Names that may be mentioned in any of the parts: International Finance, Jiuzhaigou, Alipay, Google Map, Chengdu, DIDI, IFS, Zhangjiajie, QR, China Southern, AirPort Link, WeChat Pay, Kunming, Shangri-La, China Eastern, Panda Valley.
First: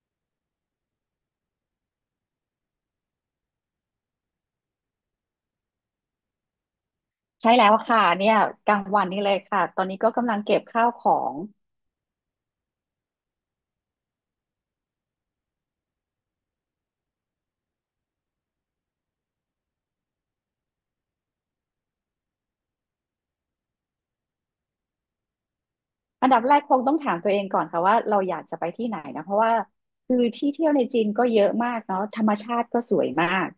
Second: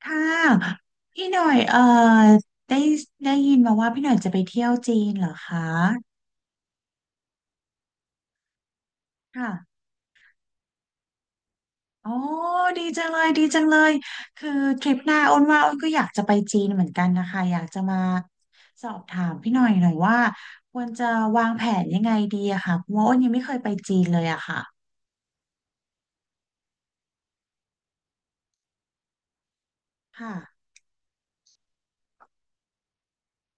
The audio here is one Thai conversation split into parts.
ค่ะพี่หน่อยได้ได้ยินมาว่าพี่หน่อยจะไปเที่ยวจีนเหรอคะใช่แล้วค่ะเนี่ยกลางวันนี้เลยค่ะค่ะตอนนี้ก็กำลังเก็บข้าวของ อ๋อดีจังเลยดีจังเลยคือทริปหน้าอ้นว่าอ้นก็อยากจะไปจีนเหมือนกันนะคะอยากจะมาสอบถามพี่หน่อยหน่อยว่าควรจะวางแผนยังไงดีอะค่ะเพราะว่าอ้นยังไม่เคยไปจีนเลยอะค่ะอันดับแรกคงต้องถามตัวเองก่อนค่ะว่าเราอยากจะไปที่ไหนนะเพราะว่าคือที่ค่ะเที่ยวในจีนก็เยอะมากเนาะธรรมชาติก็สวยมาก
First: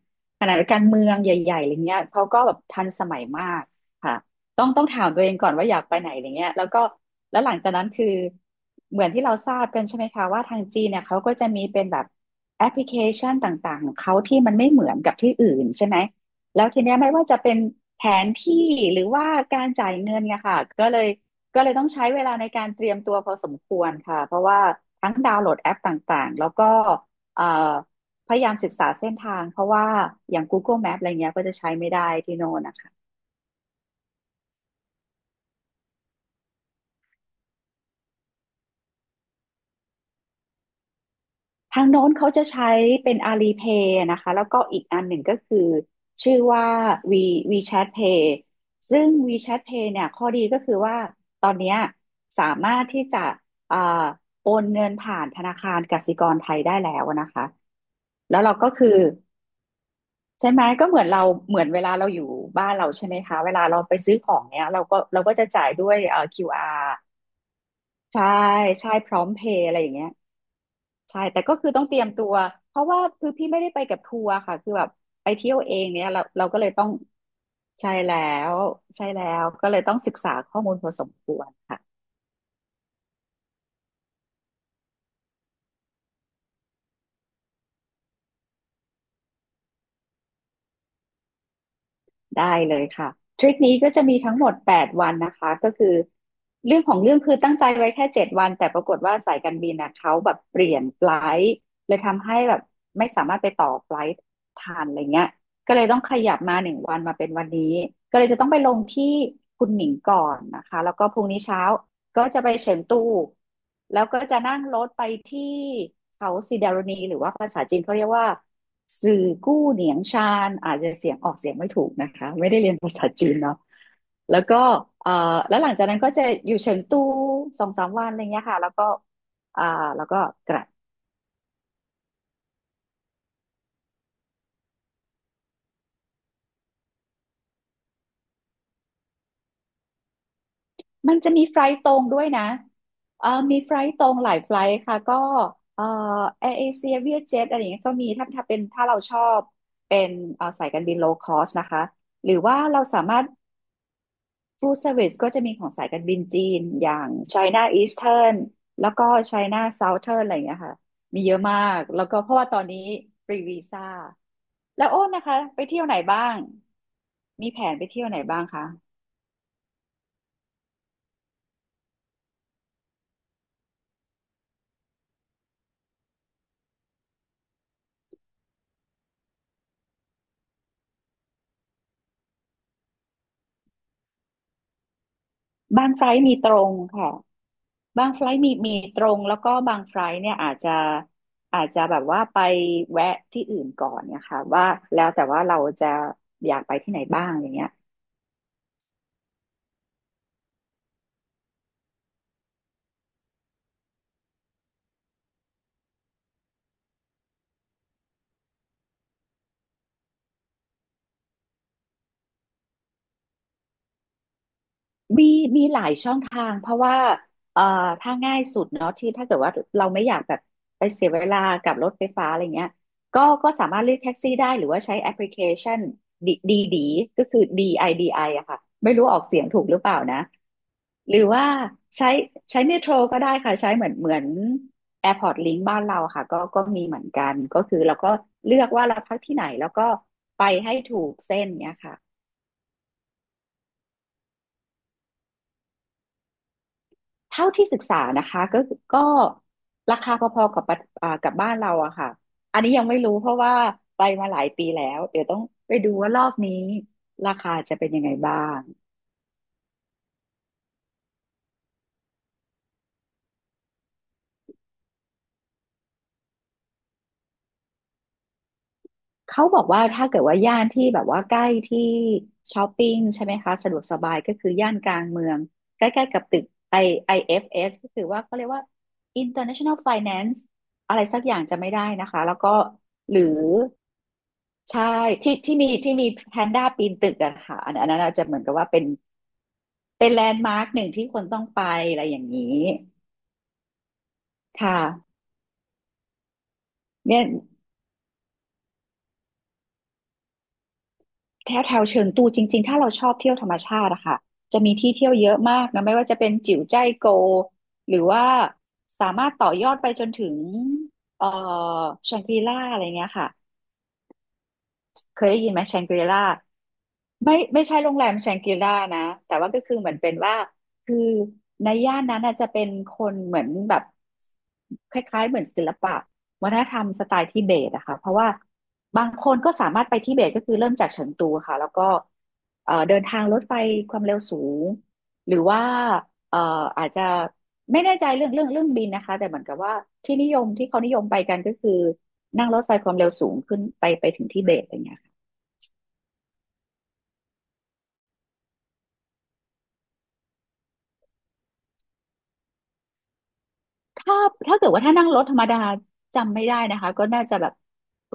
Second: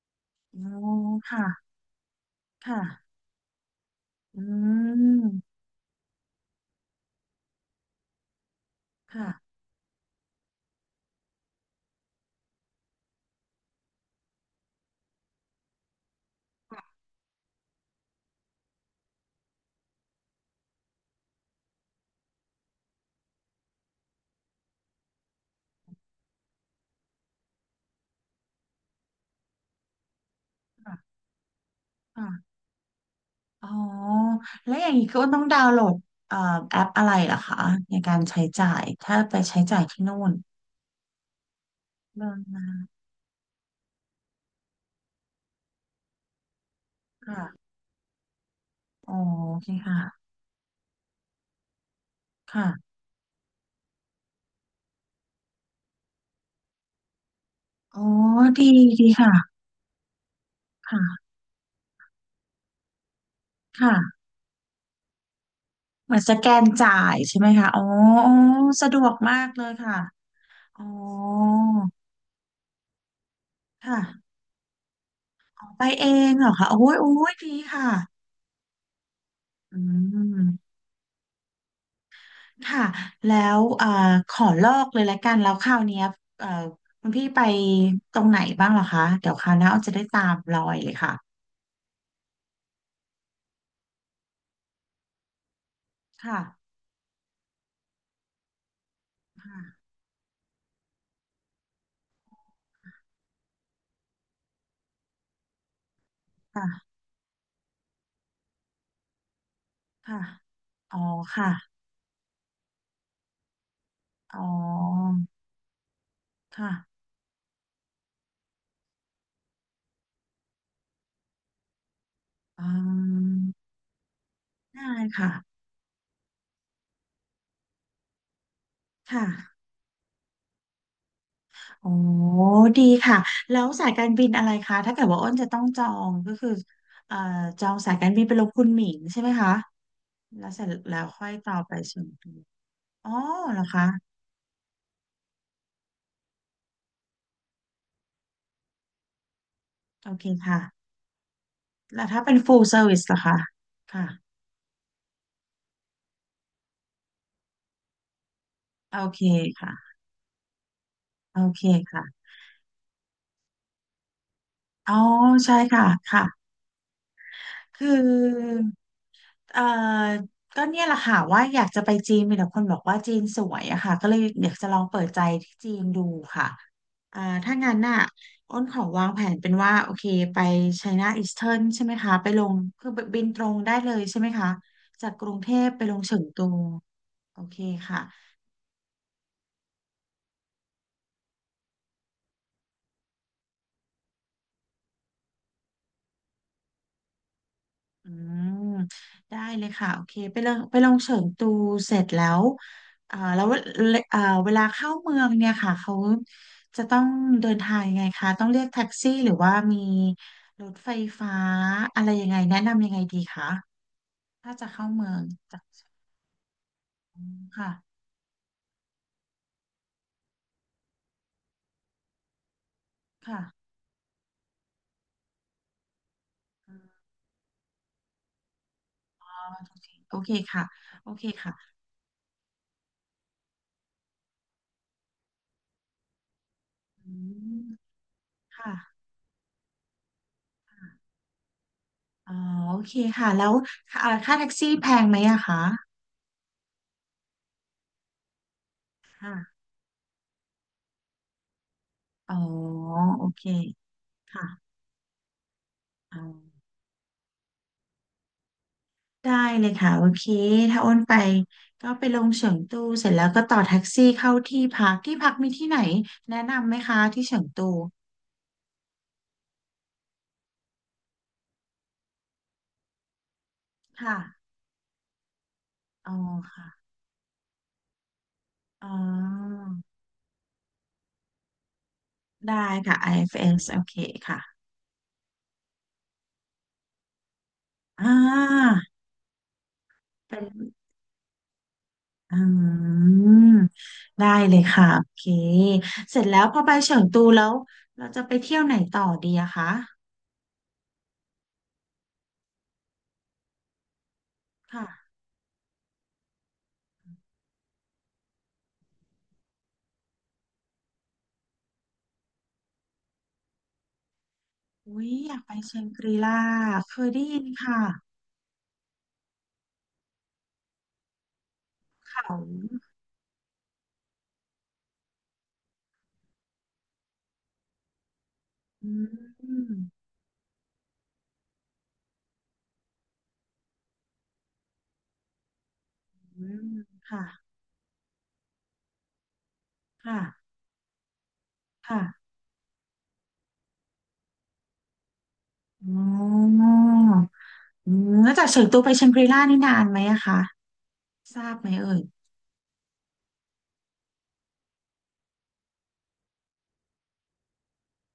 ขณะอ๋อเดียวกันเมืองใหญ่ๆค่ะอะไรเงี้ยเขาก็แบบทันสค่ะมัยมากค่ะอืต้องถามตัวเองก่อนมว่าอยากไปไหนอะไรเงี้ยแล้วก็แล้วหลังจากนั้นคือเหมือนที่ค่ะเราทราบกันใช่ไหมคะว่าทางจีนเนี่ยเขาก็จะมีเป็นแบบแอปพลิเคชันต่างๆของเขาที่มันไม่เหมือนกับที่อื่นใช่ไหมแล้วทีเนี้ยไม่ว่าจะเป็นแผนที่หรือว่าการจ่ายเงินเนี่ยค่ะก็เลย ต้องใช้เวลาในการเตรียมตัวพอสมควรค่ะเพราะว่าทั้งดาวน์โหลดแอปต่างๆแล้วก็เอ่อพยายามศึกษาเส้นทางเพราะว่าอย่าง Google Map อะไรคเงี้ยก็จะใช้ไม่ได้่ะ ที่โน่นนะคะอ๋อแล้วอย่างนี้ก็ต้องดาวน์โหลดเอ่อแอปอะไรเหรอคะในการใช้จ่ายถ้าไปใช้จ่ายที่นู่นทางโน้นเขาเดินจะใช้มาเป็น Alipay นะคะแล้วก็อีกอันหนึ่งก็คือชื่อว่า V ค่ะ WeChat Pay ซึ่ง อ๋อโอ WeChat เค Pay เนี่ยข้ค่ะอดีก็คือว่าตอนเนี้ยสามารถค่ะที่จะเอ่อโอนเงินผ่านธนาคารกสิกรไทยได้แล้วนะคะอ๋อแล้วเราก็ดีคือ ดีค่ะใช่ไหมก็เหมือนเราค่ะเหมือนเวลาเราอยู่บ้านเราใช่ไหมคะเวลาเราค่ะไปซื้อของเนี้ยเราก็จะจ่ายด้วยเหมือนสแกน QR จ่ายใช่ไหมคะอ๋อใช่อ๋อสะใช่ดวพกร้อมมาเพกเลย์ยอะไรอย่างค่ะเงี้ยอ๋อใช่แต่ก็คือต้องเตรียมตัวเพราะว่าคือพี่ไม่ได้ไปคกับทัว่ะร์ค่ะคือแบบไปเที่ยวเอไปงเนี้เอยเรางเหเรารอก็เลคะยโอ้ต้องยโอ้ยดีค่ะใช่แล้วใช่แล้วก็เลอืยต้องศึกษาข้อมูม ลพอสมควรค่ะ ค่ะแล้วขอลอกเลยละกันแล้วคราวเนี้ยเอ่อคุณพี่ไปตรงไหนบ้างเหรอคะเดี๋ยวคราวหน้าอ้อจะได้ตามรอยเลยค่ะได้เลยค่ะทริปนี้ก็จะมีทั้งหมดแปดวันนะคะก็คือค่ะเรื่องของเรื่องคือตั้งใจไว้แค่เจ็ดวันแต่ปรากฏว่าสายการบินค่ะนะเขาแบบเปลี่ยนไฟลท์เลยทำให้แบบไม่สามารถไปต่อไฟลท์ทันอะไรเงี้ยก็เลยต้องขยับมาหนึ่งค่ะวันมาเป็นวันนี้ก็เลยจะต้องไปลงที่คุนหมิงค่ะก่อนนะคะแล้อ๋วอก็พรุ่งนี้เช้า ค่ะก็จะไปเฉิงตูแล้วก็จะอ๋นั่งรถไปอที่เขาซีดาค่ะรณีหรือว่าภาษาจีนเขาเรียกว่าสื่อกู้เหนียงชานอาจจะเสียงออกเสียงไม่ถูกนะคะไม่ได้อืเรียนภาษาจีนเนาะมแล้วก็ได้เอ่อค่ะแล้วหลังจากนั้นก็จะอยู่เฉิงตูสองสามวันอะไรเงี้ยค่ะแล้วก็คอ่า่ะแล้วก็กลับ โอ้ดีค่ะแล้วสายการบินอะไรคะถ้าเกิดว่าอ้นจะต้องจองก็คือเอ่อจองสายการบินไปลงคุณหมิงใช่ไหมคะแล้วเสร็จแล้วมันค่อจะยมีต่อไฟไปล์ตรส่งวนด้วยตัวนะอ๋อเออเหมีรอไฟคะล์ตรงหลายไฟล์ค่ะ ก็เออแอร์เอเชียเวียเจ็ตอะไรอย่างเงี้ยก็มีถ้าเราชอบเป็นโอเคเออค่ะ สายการบินโลคอสนะคะ แล้วถ้าหเป็รืน อว่า full เราสา service มาล่ะรถคะ ค่ะ ฟู l เซอร์วิสก็จะมีของสายการบินจีนอย่าง China Eastern แล้วโอก็ เค China ค่ะ Southern อะไรอย่างเงี้ยค่ะ มีเยโออะมาเคก แล้ค่ะวก็เพราะว่าตอนนี้ฟรีวีซ่าแล้วอ๋อโอ้นนะคะใช่ไปเที่ยค่ะวไหนบ้าง ค่ะมีแผนไปคืเที่ยวไหนบ้างอ คะเอ่อก็เนี่ยแหละค่ะว่าอยากจะไปจีนมีแต่คนบอกว่าจีนสวยอะค่ะก็เลยอยากจะลองเปิดใจที่จีนดูค่ะอ่าถ้างั้นน่ะอ้นขอวางแผนเป็นว่าโอเคไป China Eastern ใช่ไหมคะไปลง คือบินตรงได้เลยใช่ไหมคะ จากกรุงเทพไปบางลงไฟเฉิล์งมีตูตรงค่ะ โอเคค่ะ บางไฟลท์มีตรงแล้วก็บางไฟลท์เนี่ยอาจจะแบบว่าไปแวะที่อื่นก่อนเนี่ยค่ะว่าแล้วแต่ว่าเราจะอยากไปที่ไหนบ้างอย่างเงี้ย อืมได้เลยค่ะโอเคไปลองไปลองเฉิงตูเสร็จแล้วอ่าแล้วเอ่อเวลาเข้าเมืองเนี่ยค่ะเขาจะต้องเดินทางยังไงคะต้องเรียกแท็กซี่หรือว่ามีรถไฟฟ้าอะไรยังไงแนะนำยังไงดีคะถ้าจะเข้าเมืองมีจามีกหลายช่องทางเพราะว่าเอ่อค่ะถ้าง่ายสุดเนาะที่ถ้าเกิดว่าเราไม่อยากแบบไปเสียเวลากับรถไฟฟ้าอะไรเงี้ยก็ค่ะสามารถเรียกแท็กซี่ได้หรือว่าใช้แอปพลิเคชันดีดีดีก็คือ DIDI อดีไออะค่ะไม่รู้อออ๋กอเสียงถูกหรือเปล่าโอนะเคค่ะโอหรืเคอว่าค่ะใช้ใช้เมโทรก็ได้ค่ะใช้เหมือน AirPort Link บ้านเราค่ะก็มีเหมือนอืกันก็มคือเราก็เลือกค่ะว่าเราพักที่ไหนแล้วก็ไปให้ถูกเส้นเนี้ยค่ะ อ๋อโอเคค่ะแล้วค่าค่าแท็กซี่แพงไหมอะคะเท่าที่ศึกษานะคะก็ค่ะราคาพอๆกับปะอ่ากับบ้านเราอะค่ะ อ๋ออันนี้ยังไม่รู้โอเพราะเคว่าไปมาหลาค่ะ ยปีแล้วเดี๋ยวต้องไปดูว่าอ๋รออบนี้ราคาจะเป็นยังไงบ้าง ได้เลยค่ะโอเคถ้าอ้นไปก็ไปลงเฉิงตูเสร็จแล้วก็ต่อแท็กซี่เข้าที่พักที่พักมีที่ไหนแนะนำไหมคะที่เฉิงตูเขาบอกว่าถ้าเกิดว่าย่านที่แบบว่าใกล้ที่ช้อปปิ้งใช่ไหมคะสะดวกสบาค่ะยก็คือย่านกลางเมืองใกล้อ๋อๆกับตึก ค่ะ I เ f s ก็คือว่าเขาเรียกว่า อ๋อ International Finance อะไรสักอย่างจะไม่ได้นะคะแล้วก็ได้ค่ะ หรือ IFS โอเคค่ะใช่ที่ที่มีแพนด้าปีนตึกอะค่ะอันนั้นอ่อาจจะเหมือนกับว่าาเป็นแลนเป็ด์นมาร์คหนึ่งที่คนต้องไปอะไรอย่างอืนี้มได้เลยคค่ะโอ่ะเคเสร็จแล้วพอไปเฉิงตูเนี่ยแล้วเราจะไปเที่ยวไหนต่อดีอะคะแถวแถวเชิงตูจริงๆถ้าเราชอบเที่ยวธรรมชาติอะค่ะจะมีที่เที่ยวค่ะเยอะมากนะไม่ว่าจะเป็นจิ๋วจ้ายโกหรือว่าสามารถต่อยอดไปจนถึงเอ่อแชงกรีล่าอะไรเงี้ยค่ะ อุ้ยเคยอได้ยากยิไปนไหมเชแชงงกกรีรีล่าล่าเคยได้ยินไม่ใช่ค่ะโรงแรมแชงกรีล่านะแต่ว่าก็คือเหมือนเป็นว่าคือในย่านนั้นเขา น่ะจะเป็นคนเหมือนแบบคล้ายๆเหมือนศิลปะวัฒนธรรมสไตล์ทิเบตอะค่ะเพราะว่าอืบางคนก็สามมารถไปทิเบตก็คือเริ่มจากเฉิงตูค่ะแล้วก็เดินทางรถไฟความเร็วสูงหรือว่าเอ่ออืมอาจจะค่ะไม่แน่ใจเรื่องบินนะคะแต่เหมือนกับว่าค่ะที่เขานิยมไปกันก็คือค่ะนั่งรถไฟความเร็วสูงขึ้นไปไปถึงทิเบตอะไรเงี้ย อ๋ออืมแล้วจากเฉิงตูไปแชงกรีล่านี่นานไหมอะคะทราบไหมเอ่ยถ้าถ้าเกิดว่าถ้านั่งรถธรรมดาจำไม่ได้นะคะก็น่าจะแบบ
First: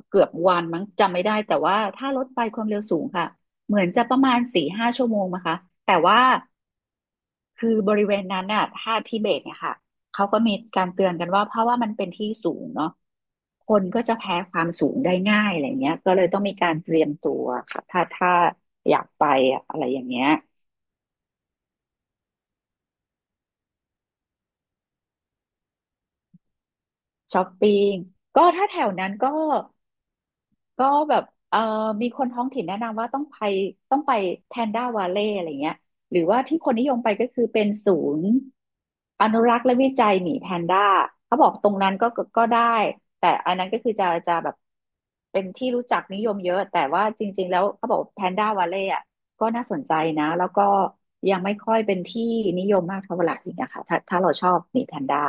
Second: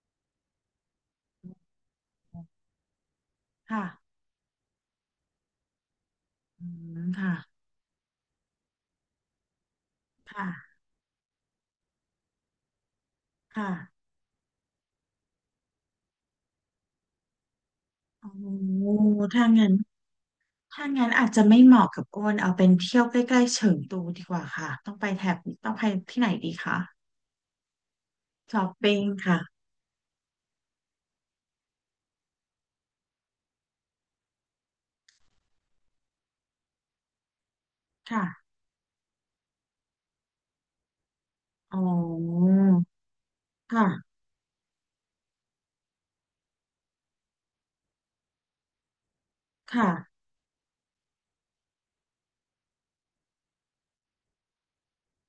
เกือบวันมั้งจำไม่ได้แต่ว่าถ้ารถไฟความเร็วสูงค่ะเหมืค่ะอนจะประมาณสี่ห้าชั่วโมงนะคะแต่ว่าอืมค่ะคือบริเวณนั้นน่ะถ้าทิเบตเนี่ยค่ะเขาก็ค่ะมีการเตือนกันว่าเพราะว่ามันเป็นที่สูงเนาะค่ะคนก็จะแพ้ความสูงได้ง่ายอะไรเงี้ยก็เลยต้องมีการเตรียมตัวค่ะโอถ้า้อยากไปถ้าอะงั้นอะไรอย่างเงี้ย ถ้างั้นอาจจะไม่เหมาะกับอ้นเอาเป็นเที่ยวใกล้ๆเฉิงตูดีกว่าค่ะต้องไปแถบต้องไปที่ไหนดีคะช้อปปิ้งก็ช้อถ้าปแถวปิ้งนั้นก็ค่ะก็แบบเอ่อมีคนท้องถิ่นแนะนำว่าต้องไปแพนด้าวาเล่อะไรเงี้ยหรือว่าที่คนนิยมไปก็คือเป็นศูนย์ค่ะอนุรักษ์และวิจัยหมีแพนด้าเขาบอกตรอ๋งนั้นก็อได้แต่อันนั้นก็ค่ะคือจะแบบเป็นที่รู้จักนิยมเยอะแต่ว่าจริงๆแล้วเขาบอกแพนด้าวาเล่อะก็น่าสนใจค่ะ นะแล้วก็ยังไม่ค่อยเป็นที่นิยมมากเท่าไหร่นะคะถ้าเราชอบหมีแพนด้า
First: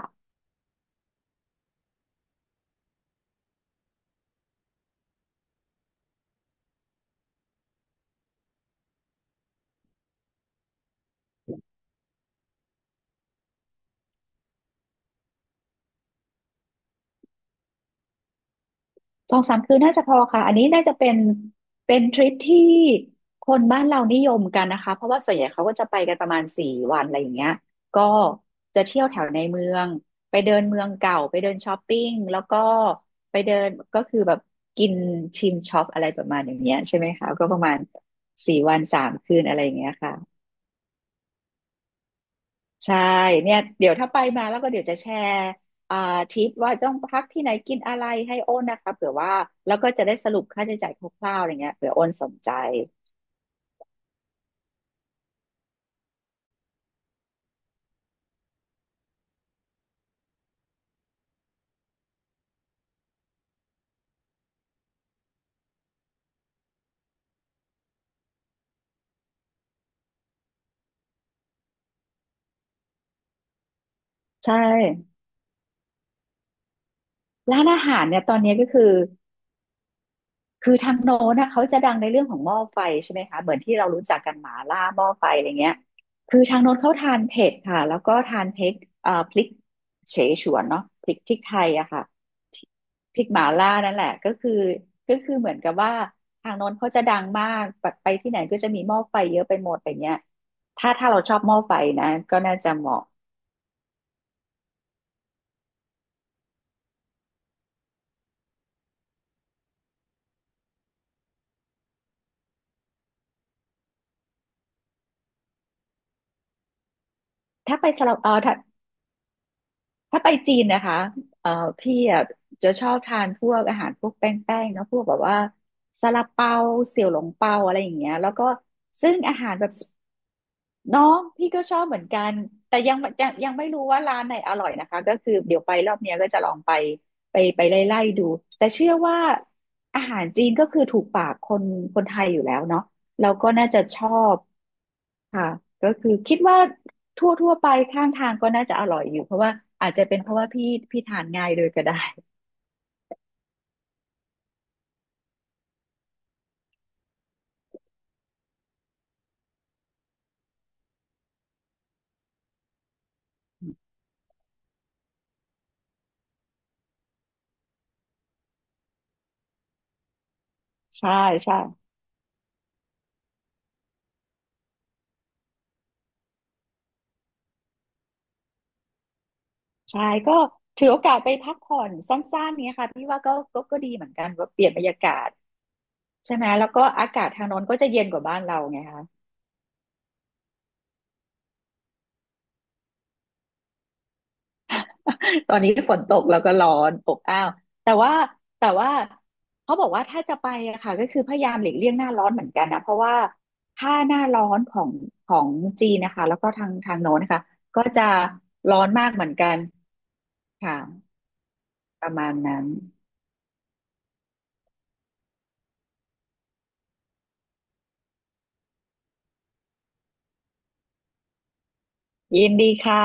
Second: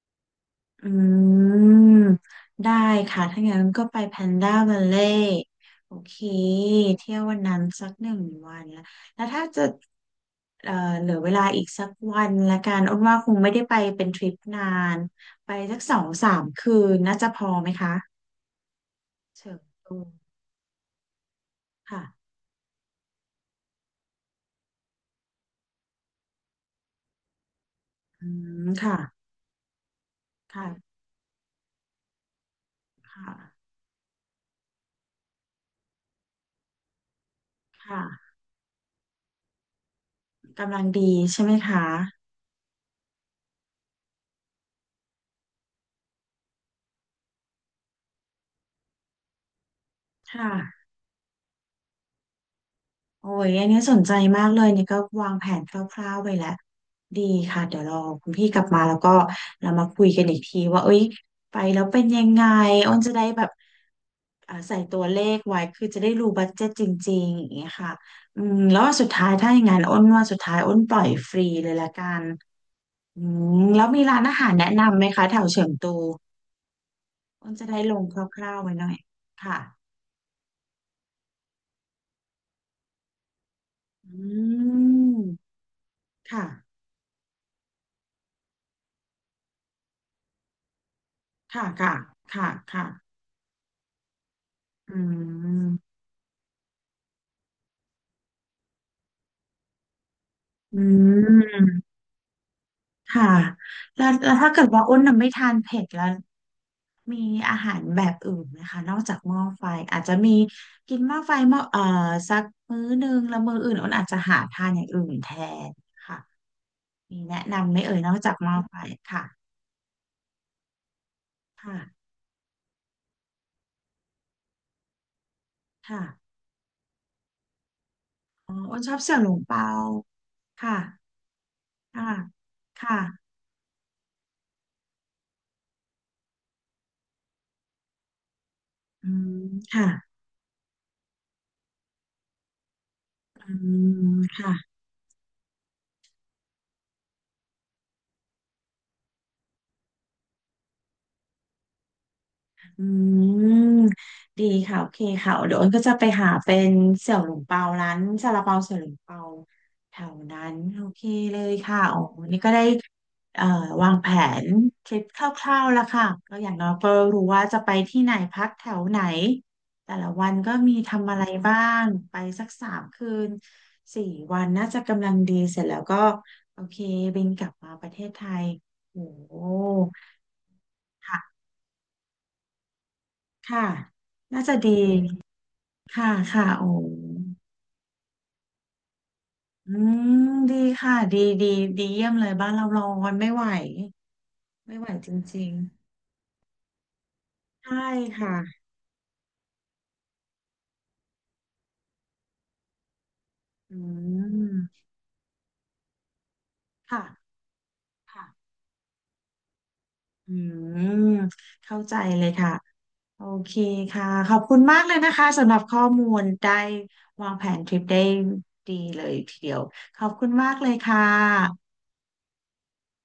อืมได้ค่ะ ถ้างั้นก็ไปแพนด้า a ัลเล่โอเคเที่ยววันนั้นสักหนึ่งวันแล้ว แล้วถ้าจะเอ่อเหลือเวลาอีกสักวันละกันอ้นว่าคงไม่ได้ไปเป็นทริปนานไปสักสองสามคืนน่าจะพอไหมคะสองเชิสาญมคืนน่าตูจะพอค่ะอันนี้น่าจะเป็นเป็ค่ะนทริปที่คนบ้านเรานิยมกันนะคะเพราะว่าส่วนใหญ่เขาก็จะไปกันประมาณสี่วันอะไรอย่างเงี้ยก็อืมจะค่ะเที่ยวแถวในเมืองไปเดินเมืองค่ะเก่าไปเดินช้อปปิ้งแล้วก็ค่ะไปเดินก็คือแบบกินชิมช็อปอะไรประมาณอย่างเงี้ยใช่ไหมคะก็ประมาณค่ะสี่วันสามคืนอะไรอย่างเงี้ยค่ะ กำลังดีใช่ไหมคะใช่เนี่ยเดี๋ยวถ้าไปมาแล้วก็เดี๋ยวจะแชร์อ่าทิปว่าต้องพักที่ไหนกินอะไรให้โอนนะคะเผื่อว่าแล้วก็จะได้สรุปค่ะ ค่าใช้จ่ายคร่าวๆอะไรเงี้ยเผื่อโอนสนใจโอ้ยอันนี้สนใจมากเลยนี่ก็วางแผนคร่าวๆไปแล้วดีค่ะเดี๋ยวรอคุณพี่กลับมาแล้วก็เรามาคุยกันอีกทีว่าเอ้ยไปแล้วเป็นยังไงอ้นจะได้แบบอ่าใส่ตัวเลขไว้คือจะได้รู้บัดเจ็ตจริงๆอย่างเงี้ยค่ะอืมแล้วว่าสุดท้ายถ้าอย่างนั้นอ้นว่าสุดท้ายอ้นปล่อยฟรีเลยละกันอืมแล้วมีร้านอาหารใช่แนะนำไหมคะแถวเฉิงตูอ้นร้าจะนได้อาลหางรเนี่ยตอคนนี้ร่าวๆก็ไว้หคืน่ออ ยค่ะคือทางโน้นนะเขาจะดังในเรื่องของหม้อไฟใช่ไหมคะเหมือนที่เรารู้จักกันหมาอืล่าหม้อไฟอะไรมเงี้ยคือค่ะทางโน้นเขาทานเผ็ดค่ะแล้วก็ทานเผ็ดพริกเฉฉวนเนาะพริกไทค่ะยอะค่ะค่ะค่ะค่ะ พริกหมาล่านั่นแหละก็คืออืก็คือเหมือนกับว่ามทางโน้นเขาจะดังมากแบไปที่ไหนก็จะมีหม้อไฟเยอะไปหมดอะไรเงี้ยอืถ้าเราชอบหม้อไฟมนะก็น่าจะเหมาะค่ะแล้วแล้วถ้าเกิดว่าอ้นน่ะไม่ทานเผ็ดแล้ว มีอาหารแบบอื่นไหมคะนอกจากหม้อไฟอาจจะมีกินหม้อไฟหม้อสักมื้อหนึ่งแล้วมื้ออื่นอ้นอาจจะหาทานอย่างอื่นแทนค่ะมีแนะนำไหถ้ามไปเอ่ยสนอลักบเอจากอหม้ถ้า อไฟค่ะถ้าไปจีนนะคะเอ่อค่ะพี่อะจะชอบทานพวกอาหารพวกแป้งๆเนาะพวกแบบว่าซาลาค่ะเปาเสี่ยวหลงเปาอะไรอย่างเงี้ยแล้วก็อ๋ออ้นชอบซึ่เสี่ยงวหลอางหารเปาแบบ ค่ะเนาะพี่ก็ชอบเหมือค่ะนกันแต่คยังยั่ะยังไม่รู้ว่าร้านไหนอร่อยนะคะก็คือเดี๋ยวไปรอบเนี้ยก็จะลองไปไล่ดูแต่เชื่ออืว่ามค่ะอาหารจีนก็คือถูกปากคนไทยอยู่แล้วเนาะเราก็อืน่าจะชอมบค่ะ ค่ะก็คือคิดว่าทั่วไปข้างทางก็น่าจะอร่อยอยู่เพราะว่าอาจจะเป็นเพราะว่าพี่ทานง่ายเลยก็ได้ อืมดีค่ะโอเคค่ะเดี๋ยวอ้นก็จะไปหาเป็นเสี่ยวหลงเปาร้านซาลาเปาเสี่ยวหลงเปาแถวนั้นโอเคเลยค่ะอ๋อวันนี่ก็ได้เอ่อวางแผนทริปคร่าวๆแล้วค่ะก็อย่างน้อยก็รู้ว่าจะไปที่ไหนพักแถวไหนแต่ละวันก็มี ใช่ทำอะไรใช่บ้างไปสักสามคืนสี่วันน่าจะกำลังดีเสร็จแล้วก็โอเคบินกลับมาประเทศไทยโอ้โห ใช่ก็ถือโอกาสไปพักผ่อนสั้นๆเนี้ยค่ะพี่ว่าค่ะก็ดีเหมือนกันน่าว่าจะเปลี่ยดีนบรรยากาศ ค่ะใช่ไหค่ะมแล้โอ้วก็อากาศทางโน้นก็จะเย็นกว่าบ้านเราไงคะ อืมดีค่ะดีดีดีเยี่ยมเลยบ้านเราร้อนไม่ไหวไม่ไหวจริ ตงอนนี้ฝนตกแล้วก็ร้อนอบอ้าวๆใช่แต่ว่าค่ะแต่ว่าเขาบอกว่าถ้าจะไปอะค่ะก็คือพยายามหลีกเลี่ยงหน้าร้อนเหมือนกันนะเพราะว่าอืถ้าหน้าร้อนมของจีนนะคะแล้วก็ทางโน้นค่ะนะคะก็จะค่ะร้อนมากเหมือนกันอืค่ะมเข้าใจประเลยมาณค่ะนั้นโอเคค่ะขอบคุณมากเลยนะคะสำหรับข้อมูลได้วางแผนทริปได้ดีเลยทีเดียวขอบคุณมากเลยค่ะยินดีค่ะ